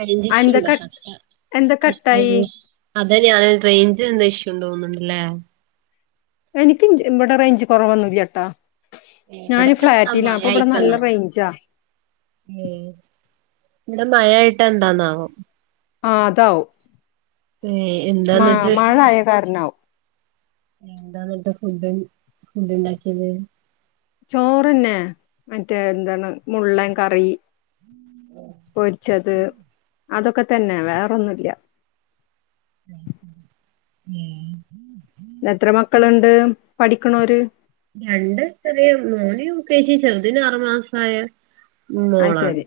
Range എന്താ ഇഷുണ്ടോ ക എന്താ കട്ട് കട്ടായി ആയിനി അതെ ഞാൻ റേഞ്ചിൽ എന്തോ ഇഷ്യൂണ്ട് തോന്ന്ണ്ട്ല്ലേ എനിക്ക് ഇവിടെ റേഞ്ച് കുറവൊന്നുല്ല കേട്ടോ ഞൻ ഇവിടെ ഇനി എന്താ ഫ്ളാറ്റിലാ മഴ അപ്പൊ ഇവിടെ നല്ല റേഞ്ചാ ഏഹ് ഇവിടെ മയായിട്ട് എന്താന്നാവോ ആ അതാവും ഏ മ എന്താന്നിട്ട് മഴായ കാരണാവും എന്താ ഇന്നത്തെ ഫുഡ് ഫുഡ് ഉണ്ടാക്കിയത് ചോറന്നെ മറ്റേ എന്താണ് മുള്ളൻ കറി പൊരിച്ചത് അതൊക്കെ തന്നെ വേറൊന്നുല്ല ഉം എത്ര മക്ക മക്കളുണ്ട് പഠിക്ക്ണോര് രണ്ട് ചെറിയ മോൻ യൂ കെ ജി ചെറുതിന് ആറു മാസ ആയ അത് ശരി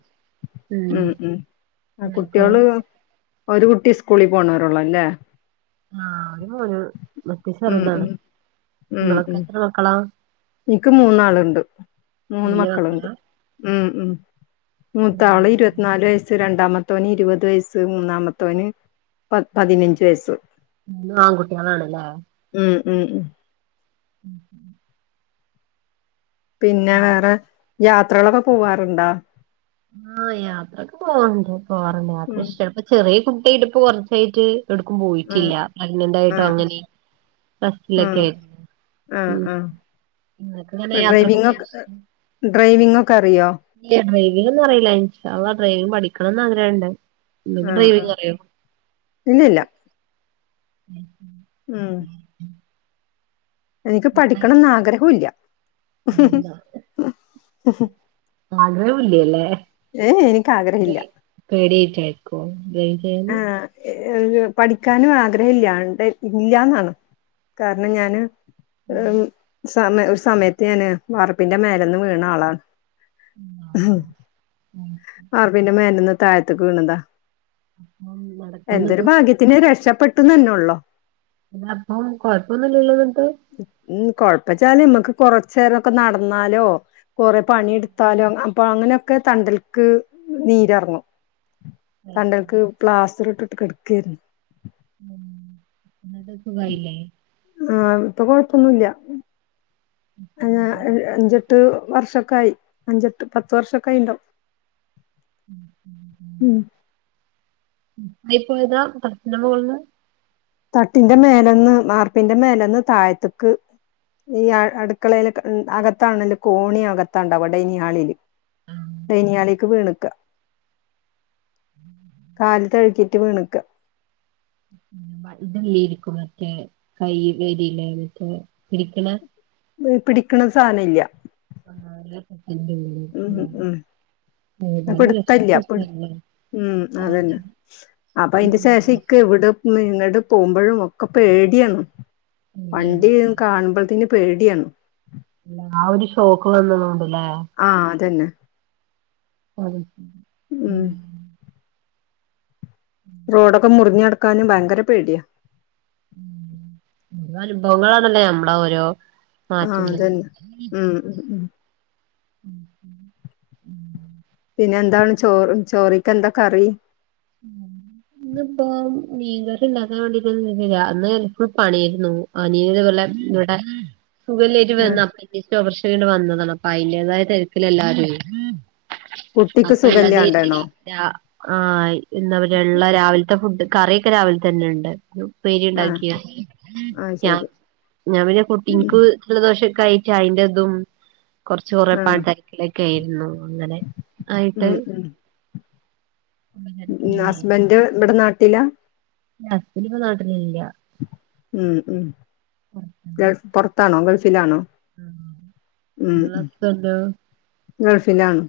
ഉം ഉം ആ നിനക്കോ കുട്ടോൾ ഒരു കുട്ടി സ്കൂളിൽ പോണവരുള്ളോ അല്ലേ ആ ഒരു മോൻ ഉം ചെറുതാണ് ഉം ഉം നിമ്മളൊക്കെ ഉം എത്ര മക്കളാ എനിക്ക് മൂന്നാളുണ്ട് മൂന്ന് വലിയ മക്കളുണ്ട് മക്കളാ ഉം ഉം മൂത്ത ആള് ഇരുപത്തിനാല് വയസ് രണ്ടാമത്തോന് ഇരുപത് വയസ്സ് മൂന്നാമത്തോന് പ പതിനഞ്ച് വയസ്സ്. മൂന്നും ആൺകുട്ട്യാളാണ് ല്ലേ ഉം ഉം ഉം പിന്നെ വേറെ യാത്രകളൊക്കെ പോവാറുണ്ടാ ആഹ് യാത്രൊക്കെ പോവണ്ട് പോവാറുണ്ട് യാത്ര ഉം ഇഷ്ടപ്പ ചെറിയ കുട്ടി ആയിട്ട് പ്പോ കുറച്ചായിട്ട് എടുക്കും ഉം പോയിട്ടില്ല പ്രഗ്നന്റ് യിട്ടും ആഹ് അങ്ങനെ ബസലൊക്കെ ആഹ് ആയി ആഹ് ആഹ് യാത്രൊക്കെ പോവാൻ ഇഷ് ഡ്രൈവിങൊക്കെ ഡ്രൈവിങൊക്കറിയോ ഇല്ലാ ഡ്രൈവിംഗ് ഒന്നും അറിയില്ല എനിക്ക് അവളെ ഡ്രൈവിംഗ് പഠിക്കണന്ന് ആഗ്രഹണ്ട് ഇങ്ങക്ക് ആഹ് ആഹ് ഡ്രൈവിംഗ് അറിയോ ഇല്യല്ല ഉം എനിക്ക് പഠിക്കണന്ന് ആഗ്രഹുല്യ അതെന്താ [unintelligible] ല്യലേ ഏഅ് ൻക്ക് ആഗ്രഹല്യ പേടിറ്റ്യാര്ക്കോ [unintelligible] ഏ ഒരു പഠിക്കാനുആഗ്രഹഇല്യാൺട്ടേ ഇല്ല്യാന്നാണ് കാര്ണം ഞാന് ഉം സമ സമയത്ത് ഞാന് വാർപ്പിന്റെ മേലന്ന് വീണാളാണ് ഹും ആഹ്. ഉം. വാർപ്പിൻ്റെമേലന്ന് താഴ്ത്ത്ക്ക് വീണതാ ഒമ്പത് എന്തൊരു ഭാഗ്യത്തിന് രക്ഷപ്പെട്ടു തന്നെ ഉള്ളോ ഇതപ്പം കൊഴപ്പൊന്നുല്യല്ലോ നിട്ട് ഉം കൊഴപ്പച്ചാല് നമ്മക്ക് കൊറച്ചേ രൊക്കെ നടന്നാലോ കൊറേ പണിട്ത്താലും അപ്പോ അങ്ങനൊക്കെ തണ്ടൽക്ക് നീരർങ്ങും തണ്ടൽക്ക് പ്ലാസ്റ്ററ്ട്ട്ട്ട് കട്ക്കേര്ന്നു ഉം ന്നിട്ട് സുഖായില്ലേ ആഹ ഇപ്പൊ കുഴപ്പമൊന്നുമില്ല ഞാ അ അഞ്ചെട്ട് വർഷൊക്കൊയി അഞ്ചട്ട് പത്ത് വർഷൊക്കായിണ്ടാവും ഉം അയ് പോയതാ പട്ത്തിൻ്റെ മോൾന്ന് തട്ടിന്റെ മേലന്ന് മാർപ്പിന്റെ മേലന്ന് തായ്ത്ത്ക്ക് ഈ അടുക്കളയില് അകത്താണല്ല കോണി അകത്താണ്ടാവ ഡൈനിളില് ടൈനിഹാളിക്ക് വീണ്ക്ക കാൽ തഴ്ക്കിറ്റ് വീണ്ക്ക [unintelligible] ബ് പിടിക്ക്ണ സാനല്യേ ആക്കട്ടില്ല ഉം ഉം ഏതാലും പിടുത്തല്ല പിട് ലക്ഷപ്പെക്കല്ല ഉം അതന്നെ അപ്പയ്ന്റെ ശേഷിക്കവ്ട് നിന്നട് തോമ്പഴും ഒക്കെ പേട്യാണ് പേടിയാണ് വണ്ടി കാണുമ്പൾത്തിന് പേടിയാ ലാ വൊര്ഷോക്ക് വന്നത് കൊണ്ട്ല്ലേ ആഹ് അതന്നെ [unintelligible] ഉം റോഡൊക്കെ മുർഞ്ഞടക്കാനും ഭയങ്കര പേട്യാ നാലും പൗങ്ങളാണല്ലേ നമ്മള ഓരോ ആഹ് മാറ്റുന്നത് അതന്നെ ഉം ഉം ഉം പിന്നെ എന്താണ് ചോറ് ചോറിക്കെന്താ കറി ഇന്ന്പ്പോ മീൻകറിണ്ടാക്കാവാണ്ടിട്ട് നിന്നില അന്ന്പ്പ പണ്യേര്ന്നു ആനീന് വല്ല വിടെ സുഖല്ലയ്ട്ട് വന്ന ആഹ് അപ്പ തെക്ക് [unintelligible] വന്നതാണ് അപ്പൊ അയിന്റെതായ ടെൻഷനാ എല്ലാരും കുട്ടിക്ക് സുഖല്ലാണ്ടാണോ അപ്പള്ളതേര്ക്കുലേ രാ ആഹ് എന്താപ്പ റ്യാ ള അഹ് രാവിൽത്തെ ഫുഡ് കറിയൊക്കെ രാവിൽതന്നെണ്ട് ആഹ് ഉപ്പേരിണ്ടാക്കിയാ ആഹ് ഞാ ശരി ഞാപിന്നെ ഉം കുട്ടിൻക്ക് ജലദോഷക്കൊയ്റ്റ് അയ്ന്റെതും കൊർച്ച് കൊറേ ആഹ് പണി ത്തര്ക്കിലെ ക്ക്യേര്ന്നു അങ്ങനെ ആയിട്ട് ഉം [unintelligible] ഉമ് ഹസ്ബന്റ് ഇവിടെ നാട്ടിലാ ഇന്റെ ഹസ്ബന്റ് ന്റെ നാട്ടിലില്ല മ് മ് പൊറത്താണ് ഗൾഫ് പുറത്താണോ ഗൾഫിലാണോ ആഹ് ഉമ് നിങ്ങളെ ഹസ്ബന്റോ ഗൾഫിലാണ്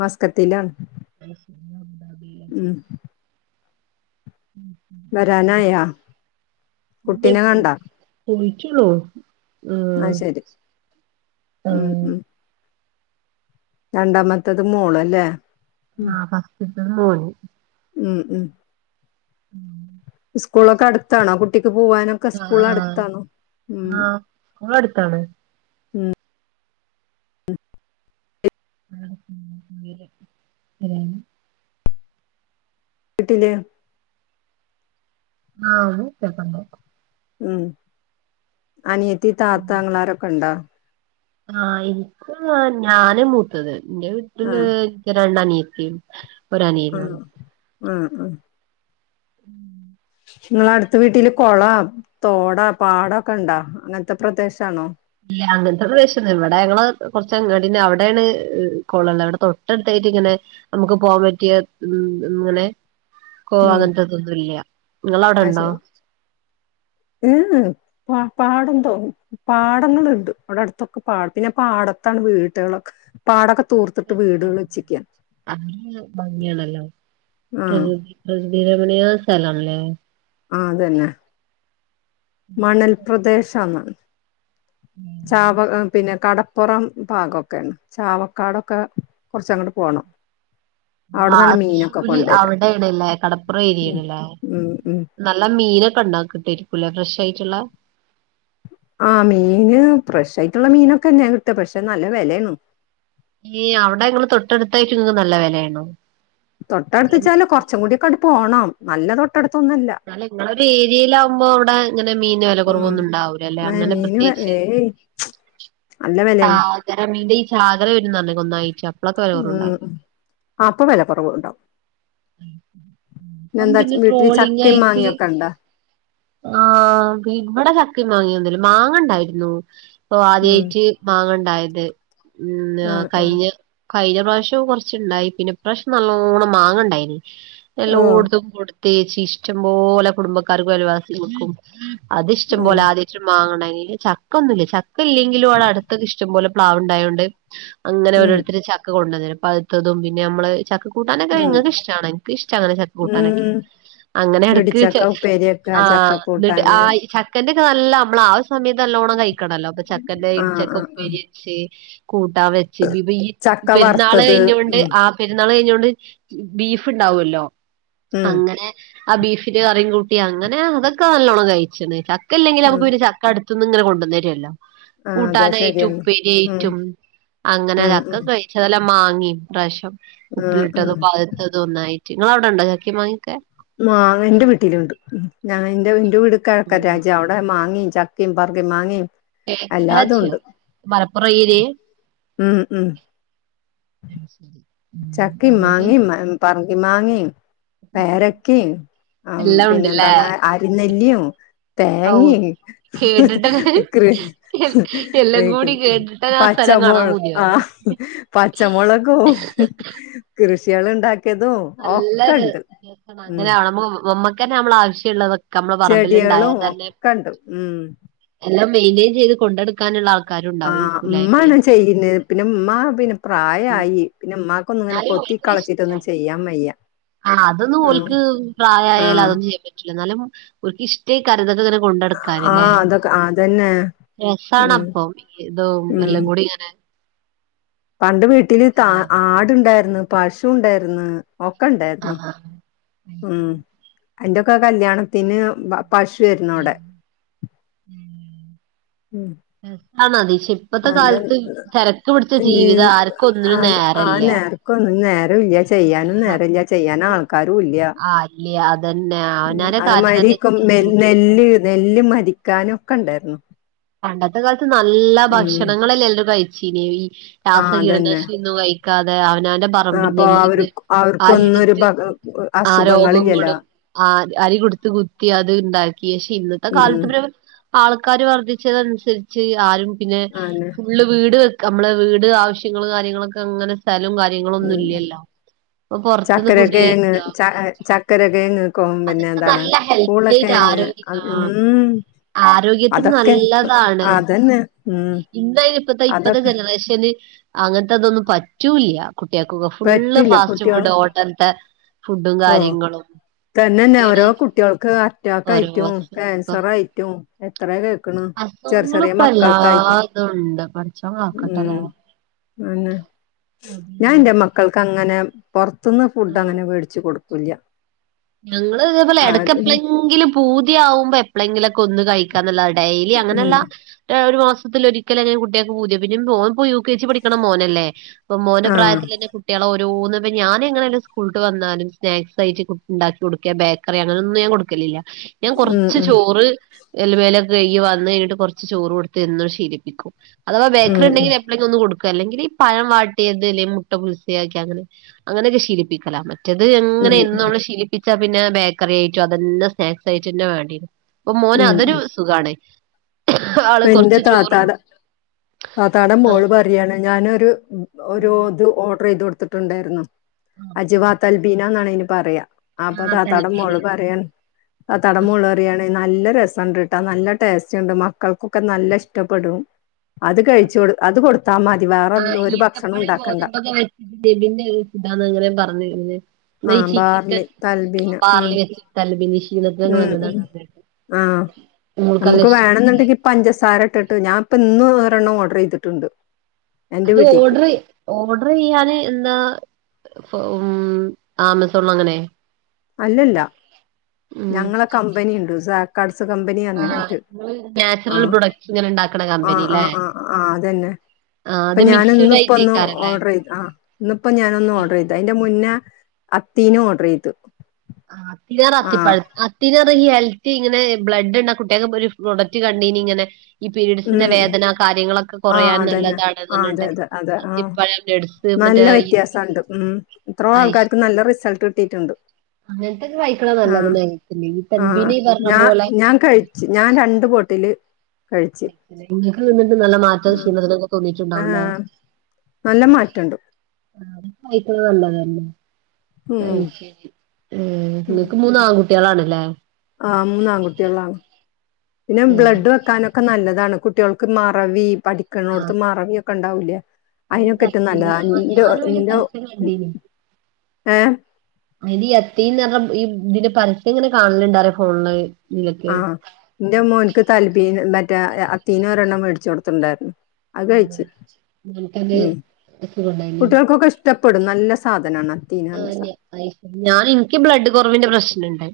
മസ്ക്കറ്റിലാണ് [inaudible] മം മ് വരാനായോ കുട്ടിനെ പോയി കണ്ടോ [unintelligible] അയ് ഉം ശരി മ് ആഹ് മ് രണ്ടാമത്തത് മോള് അല്ലേ? ആഹ് ഫസ്റ്റത്തത് മോന് ഓഹ് ഉമ് ഉമ് [inaudible] സ്കൂളൊക്കെ അടുത്താണോ കുട്ടിക്ക് പോവാനും ആഹ് ആഹ് ആം [unintelligible] അടുത്താണ് [inaudible] വീട്ടില് ആഹ് [unintelligible] മ് അനിയത്തി, താത്താ ആങ്ങളാരൊക്കെ ഉണ്ടാ ആഹ് ഇൻക്കും ആഹ് ഞാനാ മൂത്തത് എന്റെ വീട്ടില് ആഹ് ഇന്ക് രണ്ട് അനിയത്തി ആഹ് ആഹ് ആഹ് ഉമ് ഇങ്ങള അടുത്ത വീട്ടില് കുളം, തോട, പാടൊക്കെ ഉണ്ടാ അങ്ങനത്തെ പ്രദേശാണോ ഇല്ല അങ്ങനത്തെ ഒരു പ്രദേശല്ല ഇവിടെ ഞങ്ങള് കൊറച്ചങ്ങാടി അവിടെയെണ് കുളവു ള്ളെ ഇവിടെ തൊട്ടടുത്തായിട്ട് ഇങ്ങനെ നമുക്ക് പോവാൻ പറ്റിയ മഹ് ഇങ്ങനെ കോ ഉം അങ്ങനത്തെതൊന്നും ഇല്ല ഇങ്ങളവടെ അത് ഉണ്ടോ ശരി ഏഹ് പ പാടന്തോ പാടങ്ങളുണ്ട് അവിടെ അടുത്തൊക്കെ പാട പിന്നെ പാടത്താണ് വീടുകളൊക്കെ. പാടൊക്കെ തൂർത്തിട്ട് വീടുകള് വച്ചിക്ക അതു പിന്നെ ഭംഗിയാണല്ലോ ആഹ് പ്രകൃതി പ്രകൃതി രമണീയ സ്ഥലണല്ലേ ആഹ് അതന്നെ മണൽപ്രദേശം [unintelligible] ചാവ പിന്നെ കട പ്പുറം ഭാഗക്കെയാണ് ചാവക്കാടൊക്കെ കുറച്ചങ്ങട്ട് പോണം അവിടന്നാണ് ആഹ് മീനൊക്കെ തൃശ്ശൂര് കൊണ്ടുവരാ അവിടെയാണല്ലേ കടപ്പുറം ഉം ഏരിയയാണല്ലേ ഉം ഉം നല്ല മീനൊക്കെ ഉണ്ടാ കിട്ടായിരിക്കൂല്ലേ ഫ്രഷ് ആയിട്ടുള്ള ആ മീന് ഫ്രഷ് ആയിട്ടുള്ള മീനൊക്കെന്നെയാ കിട്ടാ പക്ഷെ നല്ല വെലയാണ്. ഈ അവിടെ നിങ്ങള് തൊട്ടടുത്തായിട്ടും നല്ല വിലയാണോ തൊട്ടടുത്ത്ച്ചാല് കുറച്ചും കൂടിയൊക്കെ അങ്ങട്ട് പോണം നല്ല തൊട്ടടുത്തൊന്നും അല്ല എന്നാലും നിങ്ങളൊരു ഏരിയിലാവുമ്പോ അവിടെ ഇങ്ങനെ മീൻ വില ഉം കുറവൊന്നും ഉണ്ടാവില്ല അല്ലെ അങ്ങനെ മീന് പ്രത്യേകിച്ച് ഏയ് ച്ചി [unintelligible] മീൻ്റെ ഈ ചാകര വരുന്നോണ്ട് ഒന്നായിട്ടാ ഉമ് അപ്പൊ വില കുറവ് ഉണ്ടാവും എന്താ ഇപ്പംപിന്നെ വീട്ടില് ട്രോളിങ് ചക്കയും ആയിട്ട് മാങ്ങയൊക്കെ ഇണ്ടാ ആഹ് ഇവിടെ ചക്കയും മാങ്ങയൊന്നുല്ല മാങ്ങണ്ടായിരുന്നു ഇപ്പോ ഉം ആദ്യയിട്ട് മാങ്ങണ്ടായത് പിന്ന ആഹ് ആഹ് കഴിഞ്ഞ കഴിഞ്ഞ പ്രാവശ്യവും കുറച്ചുണ്ടായി പിന്നെ ഇപ്രാവശ്യം നല്ലോണം മാങ്ങ ഇണ്ടായിനി ഓഹ് എല്ലോടത്തും കൊടുത്തേച്ചു ഇഷ്ടം പോലെ കുടുംബക്കാർക്കും അയൽവാസിക്കും അത് ഇഷ്ടം ഉം പോലെ ആദ്യായിട്ടൊരു മാങ്ങണ്ടായ്ന് ഇചക്കൊന്നുല്യ ചക്ക ല്ല്യങ്കിലുവ്ടട്ത്തൊക്കെഷ്ട്ടം പോല പ്ലാവ്ണ്ടായോണ്ട്. അങ്ങനെ ഉം ഓരോര്ത്തര് ചക്ക കൊണ്ടന്നേരും പഴ്ത്തതും പിന്നെ മ്മള് ചക്കകു കൂട്ടാനൊക്കെ ഉം ഇങ്ങക്ക് ഇഷ്ടാണ്. ഇൻക്ക് ഇഷ്ടാ അങ്ങനെ ചക്ക കൂട്ടാനൊക്കെ. ഉം അങ്ങനെ എടക്ക് ച ഇടിച്ചക്ക ഉപ്പേരിയെക്ക ചക്ക ആഹ് ന്ന്ട്ട് കൂട്ടാന് ആഹ് ഈ ച ക്കന്റെ കാൽല്ലംളാ ആഹ് സമയത്ത് നല്ലോണം കയിക്കണല്ലൊകൊ ചക്കന്റെ ആഹ് ആഹ് ആഹ് ഇട്ച്ചക്കപ്പേരി ഷി കൂട്ടാംവെച്ച് പ്ബിയ്യ് ചക്ക പെരുന്നാള വറുത്തത് യ്ഞ്ഞോണ്ട് ഉം ആഹ് പെരുന്നാള് കഴിഞ്ഞോണ്ട് ബീഫ്ണ്ടാവല്ലൊ ഉം അങ്ങനെ ആഹ് ബീഫിന്റെ കറീം കൂട്ടി അങ്ങനെ തൊക്കെ നല്ലോണം കയിച്ചിന്ന് ചക്ക ല്യങ്കില് ഉം മക്ക്പിന്നെ ച കടുത്ത്ന്ന്ങ്ങന കൊണ്ടന്നെരുല്ലാം ആഹ് അതെ കൂട്ടാനായ്റ്റും ശരിയാണ് ഉം ഉപ്പേരിയായ്റ്റും അങ്ങന ഉം ചക്ക ഉം ക ചതെല്ല മാങ്ങിം ഇപ്രാഷ്യം ആഹ് ഉപ്പ്ലിട്ടതും ആഹ് പ അതൊന്നായ്റ്റ് ഇങ്ങളവടെണ്ടോ ചക്കീം മാങ്ങ്യക്കെ മാങ്ങന്റെ വീട്ടിലുണ്ട്. ഞാ ഇൻ്റെവ് ഇന്റെവീട് ഉം കെഴക്കൻരാജ്വ അവ്ടെ ബഎ മാങ്ങിം, ചക്കിം, പർങ്കി മാങ്ങിം ഏതാ [unintelligible] മലപ്പുറം ഏരിയെ ഉം ഉം [unintelligible] ചക്കിം, അതുകൊണ്ട് മാങ്ങിം, മ പർങ്കി മാങ്ങിം പേരക്കീം അം എല്ലാം ഉണ്ടല്ലേ പിന്നെന്താണ് അരിനെല്ലിം ഔ തേങ്ങീ കേട്ടിട്ട് ക്രിഷ് എല്ലാം കൂടി [unintelligible] കേട്ടിട്ട് ആ സ്ഥലം പച്ചമൊൾ. കാണാൻ പൂതിയാവുന്നു ആഹ് പച്ചമൊളകു [unintelligible] കൃഷ്യേള്ണ്ടാക്ക്യതോ നല്ല ര രസം. അങ്ങനാവുമ്പ ഞമ്മക്കന്നെ ഞമ്മള് ആവശ്യള്ള ക്കമ്മളെ ചെടികളും പറമ്പില്ണ്ടായതല്ലേം ഒക്കെണ്ട് ഉം എല്ലാം മെയ്ന്റെയ്ൻ ചെയ്ത് കൊണ്ടട് ക്കാന്ള്ളആൾക്കാരുൺ ആഹ് ഉമ്മാണ് ചെയ്യ്ന്നെ പിന്നെ ഉമ്മാ പിന്നെ പ്രായായി. പിന്നെ മ്മാക്കൊന്നുങ്ങനെ എന്നാലും കൊത്തി ക്കളച്ചിട്ടൊന്നും ചെയ്യാൻ വയ്യ ആഹ് അതൊന്നും ആഹ് ഓൽക്ക് പ്രായായാല് ആഹ് അതൊന്നും ചിയ്യാൻ പറ്റ്ല ന്നാലും ഓൽക്കിഷ്റ്റെയ്ക്കാരം [unintelligible] കൊണ്ടെട്ക്കാനിലെ ആഹ് അതൊക്കെ അതന്നെ ഉം രസാണപ്പൊ ഇതൊ ഉം എല്ലം കൂടി ഇങ്ങനെ പണ്ട് വീട്ടില് താ ആഹ് ആട്ണ്ടായിര്ന്ന് പശുണ്ടായിര്ന്ന് ഓക്കണ്ടായിര്ന്നു. ആഹ് ഉം അയ്ന്റൊക്ക കല്യാൺത്തിന് പശൊര്ന്നുവ്ടെ ഉം ആണത് ശ പ്പത്തെ കാൽത്ത് തെരക്ക് പുടിച്ച ജീവിതാ ആർക്കും ഒന്നിനും നേരല്യ ഇക്കൊന്നിനു നേരൊല്ല്യ ചെയ്യാനും നേരല്ല ചെയ്യാന് ആൾക്കാരുല്ല്യ ല്യ അതെന്നെ അവനാന്റെ അതേമാതിരി കാര്യതന്നെ തട്ടിമുട്ടി പോ നെല്ല് നെല്ല് മരിക്കാനൊക്കെണ്ടായ്ര്ന്നു പണ്ടത്തെ കാൽത്ത് നല്ല ഉം ഭക്ഷണങ്ങളല്ലെല്ലും കയ്ച്ചീന് ഇ താസ ആഹ് അതന്നെ കീടന്താശ്നിന്നു കൈ ക്കതെ അവനാൻ്റം ആ, പറമ്പിൽ അപ്പൊ അവർ നില്ല്ന്ന് ആ അവർക്കൊന്നൊരു ഇട്ത്ത് ഭ അസുഖങ്ങളില്ലല്ലോ ആരോഖങ്ങളും ആഹ് അരി കൊടുത്ത് കുത്തി അത് ണ്ടാക്കി ഉം ഷിഇന്നത്തെകാൽത്ത്ബ്ര് ആൾക്കാര് വർധിച്ചതൻസരിച്ച് ആരും പിന്നെ ആന്നെ [unintelligible] വീട് വെക്ക ഞമ്മ്ള വീട് ആവശ്യങ്ങള് കാര്യങ്ങളൊക്കങ്ങനെ സ്ഥലൊം കാര്യങ്ങളൊന്നുല്ലല്ലൊ ചക്കരക്കേങ്ങ് ച ചക്കരക്കേങ്ങ് കോം അതൊക്കെ പിന്നെന്താണ് നല്ല ഹെൽത്തി ആയിട്ട് പൂളക്കേങ്ങ് ആരോഗ്യ ആ അതിന്ന് ഉം ആരോഗ്യത്തിന് അതൊക്കെ നല്ലതാണ് അതന്നെ ഉം ഇന്നയ്ന് പ്പത്തെ ഇപ്പത്തെ ജ അതൊക്കെ അയ്‌ഷരി അങ്ങൻത്തതൊന്നുപറ്റൂല്യ കുട്യേകൊക്കൊ ഫുള്ള് പറ്റൂല ഫാസ്റ്റ് കുട്ടികൾ ഫുഡ് ഹോട്ടൽത്തെ ഫുഡും ഓഹ് കാര്യങ്ങളും തന്നെന്നെ ഒക്കെയാണ് ഓരോ കുട്ട്യോൾക്ക് ഓരോ അറ്റാക്കായ്റ്റും അസുഖം കേൻസറായ്റ്റും എത്രകേക്ക്ണ് ചെറ് ചെറ്യേ അസുഖങ്ങളിപ്പോ മക്കൾക്കായ്റ്റ് എല്ലാതും ഉണ്ട് പടച്ചോൻ ഉം കാക്കട്ടെല്ലേ അന്നെ ഞാൻ അതന്നെ എൻറെ മ മക്കൾക്ക് അങ്ങനെ പുറത്തന്ന് ഫുഡ ആഹ് അങ്ങനെ മേടിച്ചു കൊടുക്കൂല്ല ഞങ്ങള് ഇതേപോലെ എടക്ക ആത് എഴെങ്കിലും പൂതിയാവുമ്പോ എപ്പഴെങ്കിലൊക്കെ ഒന്ന് കഴിക്ക [unintelligible] ഡെയ്ലി ഉം അങ്ങനെയല്ല ഒരു മാസത്തില ഒരിക്കല അങ്ങനെ കുട്ടിയൊക്കെ പ പോതിയ പിന്നെ മോൻ പോയി യു കെ ജി പഠിക്കണം മോനല്ലേ ഇപ്പൊ മോന ആഹ് പ്രായത്തിൽ തന്നെ കുട്ടികളെഓരോന്ന ഇ ഞാന എങ്ങനെല്ല സ്കൂളട്ട വന്നാലും സ്നാക്സ് ആയിട്ട് ഉണ്ടാക്കി കൊടുക്ക ബേക്കറി അങ്ങനെയൊന്നും ഞാൻ കൊടുക്കലില്ല ഞാൻ ഉം കൊറച്ച് ഉം ചോറ് എലമേലൊക്കെ കൈ വന്നു കഴിഞ്ഞിട്ട് കുറച്ച് ചോറ് കൊടുത്ത്ന്ന് ശീലിപ്പിക്കും അഥവാ ഉം ഉം ബേക്കറിണ്ടങ്കിൽ ഉം എപ്പൊളങ്കിലും ഒന്ന് കൊടും അല്ലെങ്കിൽ ഈ പഴം വാട്ടിയത് അല്ലെങ്കിൽ മുട്ട ബുൾസയൊക്കെ അങ്ങനെ അങ്ങനെയൊക്കെ ശീലിപ്പിക്കലാന്ന് മറ്റേത് എങ്ങനെ ഉം എന്നും ശീലിപ്പിച്ചാ പിന്നെ ബേക്കറി ആയിറ്റു അതന്നെ സ്നാക്സ് ആയിട്ട് തന്നെ [unintelligible] അപ്പൊ മോന് ഉം ഉം അതൊരു സുഖണേ ഇപ്പ എന്റെ താത്താട താത്താട ആഹ് മോള് അരിയാണ് ഞാനൊരു ഒരു ഇത് ഓർഡർ ചെയ്ത് കൊടുത്തിട്ടുണ്ടായിരുന്നു അജ്വാത്ത് അൽബീന എന്നാണ് ഇന് പറയാ അപ്പൊ ആഹ് താതാടം തൽബീര് മോള് പറയാ ആതാത്താടമുള്ളറിയാണ് നല്ല രസണ്ട് ട നല്ല ടേസ്റ്റ് ഉണ്ട് മ മക്കൾക്കൊക്കെ നല്ല ഇഷ്ടപ്പെടും അത് കഴിച്ചു കൊടു അത് കൊടുത്താൽ മതി വേറെ ഒരു ഭക്ഷണം ഉണ്ടാക്കണ്ട [unintelligible] സിദ്ധാന് അങ്ങനെ പറഞ്ഞു കഴിഞ്ഞഞ് ആഹ് ചിക്കാ ബാർലി തൽബീന ഉം [unintelligible] ഉം ഉം നല്ലതാണ് [inaudible] ആഹ് മോൾക്ക് നല്ല നമുക്ക് ഇഷ്ടപ്പെട്ടല്ലേ വേണന്നുണ്ടെങ്കി പചസാരട്ടട്ട്ഞാനിപ്പൊ ഇന്ന് വേറെണ്ണം ഓർഡർ ചെയ്തിട്ടുണ്ട് എന്റെ അത് വീട്ടിക്ക് ഓർഡറ് ഓർഡർ ചെയ്യാന് എന്താ ഉം ആമസോൺ അങ്ങനെ അല്ലല്ല ഉം ഞങ്ങളെ കമ്പനി ഇണ്ട് സ കടസ ആഹ് കമ്പനിയാന്നട്ട ഇങ്ങള് നാച്ചുറൽ ആഹ് പ്രൊഡക്ട്സ് ഇങ്ങനെ ഇണ്ടാക്കണ ആഹ് കമ്പനില്ലേ ആഹ് ആഹ് ആഹ് അതന്നെ ആഹ് അപ്പൊ അത് ഞാന് മിക്സ്ഡ് ഇന്നിപ്പോ ഒന്ന് ആയിട്ടേക്കാരല്ലേ ഓർഡർ ചെയ്തു ആഹ് ഇന്നിപ്പോ ഞാൻ ഒന്ന് ഓർഡർ ചെയ്തു അന്റെ മുന്നേ അത്തീനും ഓർഡർ ചെയ്തു ആഹ് ആഹ് [unintelligible] പിന്നെറ ഈ ഹെൽത്ത് ഇങ്ങനെ ബ്ലഡ്ണ്ട കുട്ടികൊക്കെ ഒരു പ്രൊഡക്റ്റ് കണ്ടീനി ഇങ്ങനെ ഈ ഉം പീരീഡ്സിന്റെ ഉം വേദന കാര്യങ്ങളൊക്കെ ആഹ് കുറയാൻ അതന്നെ നല്ലതാണ് ആഹ് അതെ പറഞ്ഞിട്ട് അതെ അതെ ആഹ് അത്യപാഴം നല്ല വ്യത്യാസംണ്ട് ഉം എത്ര ആൾക്കാർക്കും നല്ല റിസൾട്ട് കിട്ടീട്ടുണ്ട് അങ്ങനത്തെക്കെ കായിക്കണം നല്ലത് ഈ തൽബിന പറഞ്ഞ പോലെ കഴിച്ചു ഞാൻ രണ്ട് ബോട്ടില് കഴിച്ചു നിങ്ങൾക്ക് നിന്നിട്ട് നല്ല മാറ്റം ക്ഷീമതൊക്കെ തോന്നീട്ടുണ്ടാവൂലേ ആഹ് നല്ല മാറ്റണ്ട് ആഹ് കൈപ്പ നല്ലതല്ലേ ഉം അയ്ശരി ഏഹ് നിങ്ങക്ക് മൂന്ന് ആൺകുട്ടികളാണല്ലേ ആഹ് മൂന്ന് ആൺകുട്ടികളാണ് പിന്നെ ഏഹ് ബ്ലഡ് വെക്കാനൊക്കെ ഒക്കെ നല്ലതാണ് കുട്ടികൾക്ക് മറവി ആഹ് പഠിക്കണോടത്ത് മറവി ഒക്കെ ഉണ്ടാവൂല അയിന്റെ അതിനൊക്കെ ഏറ്റും തത്തീനെ നല്ലതാ എന്റെ ഞാനും അയിന്റെ എന്റെ പരസ്യം ഏഹ് ഇത് അത്രയും ഈ ഇതിന്റെ പര്യം ഇങ്ങനെ കാണലുണ്ടറേ ഫോണില് ഇതിലൊക്കെ ആഹ് എന്റെ മോൻക്ക് തല്പ്പി മറ്റേ അത്തീന ഒരെണ്ണം മേടിച്ചു കൊടുത്തിണ്ടായിരുന്നു അത് കഴച്ച് ഉം. എനിക്കത് ഉം സുഖണ്ടായിനി കുട്ടികൾക്കൊക്കെ ഇഷ ഇഷ്ടപ്പെടും നല്ല സാധനമാണ് ആഹ് ഞാൻ എനിക്ക് ബ്ലഡ് കുറവിന്റെ പ്രശ്നംണ്ട്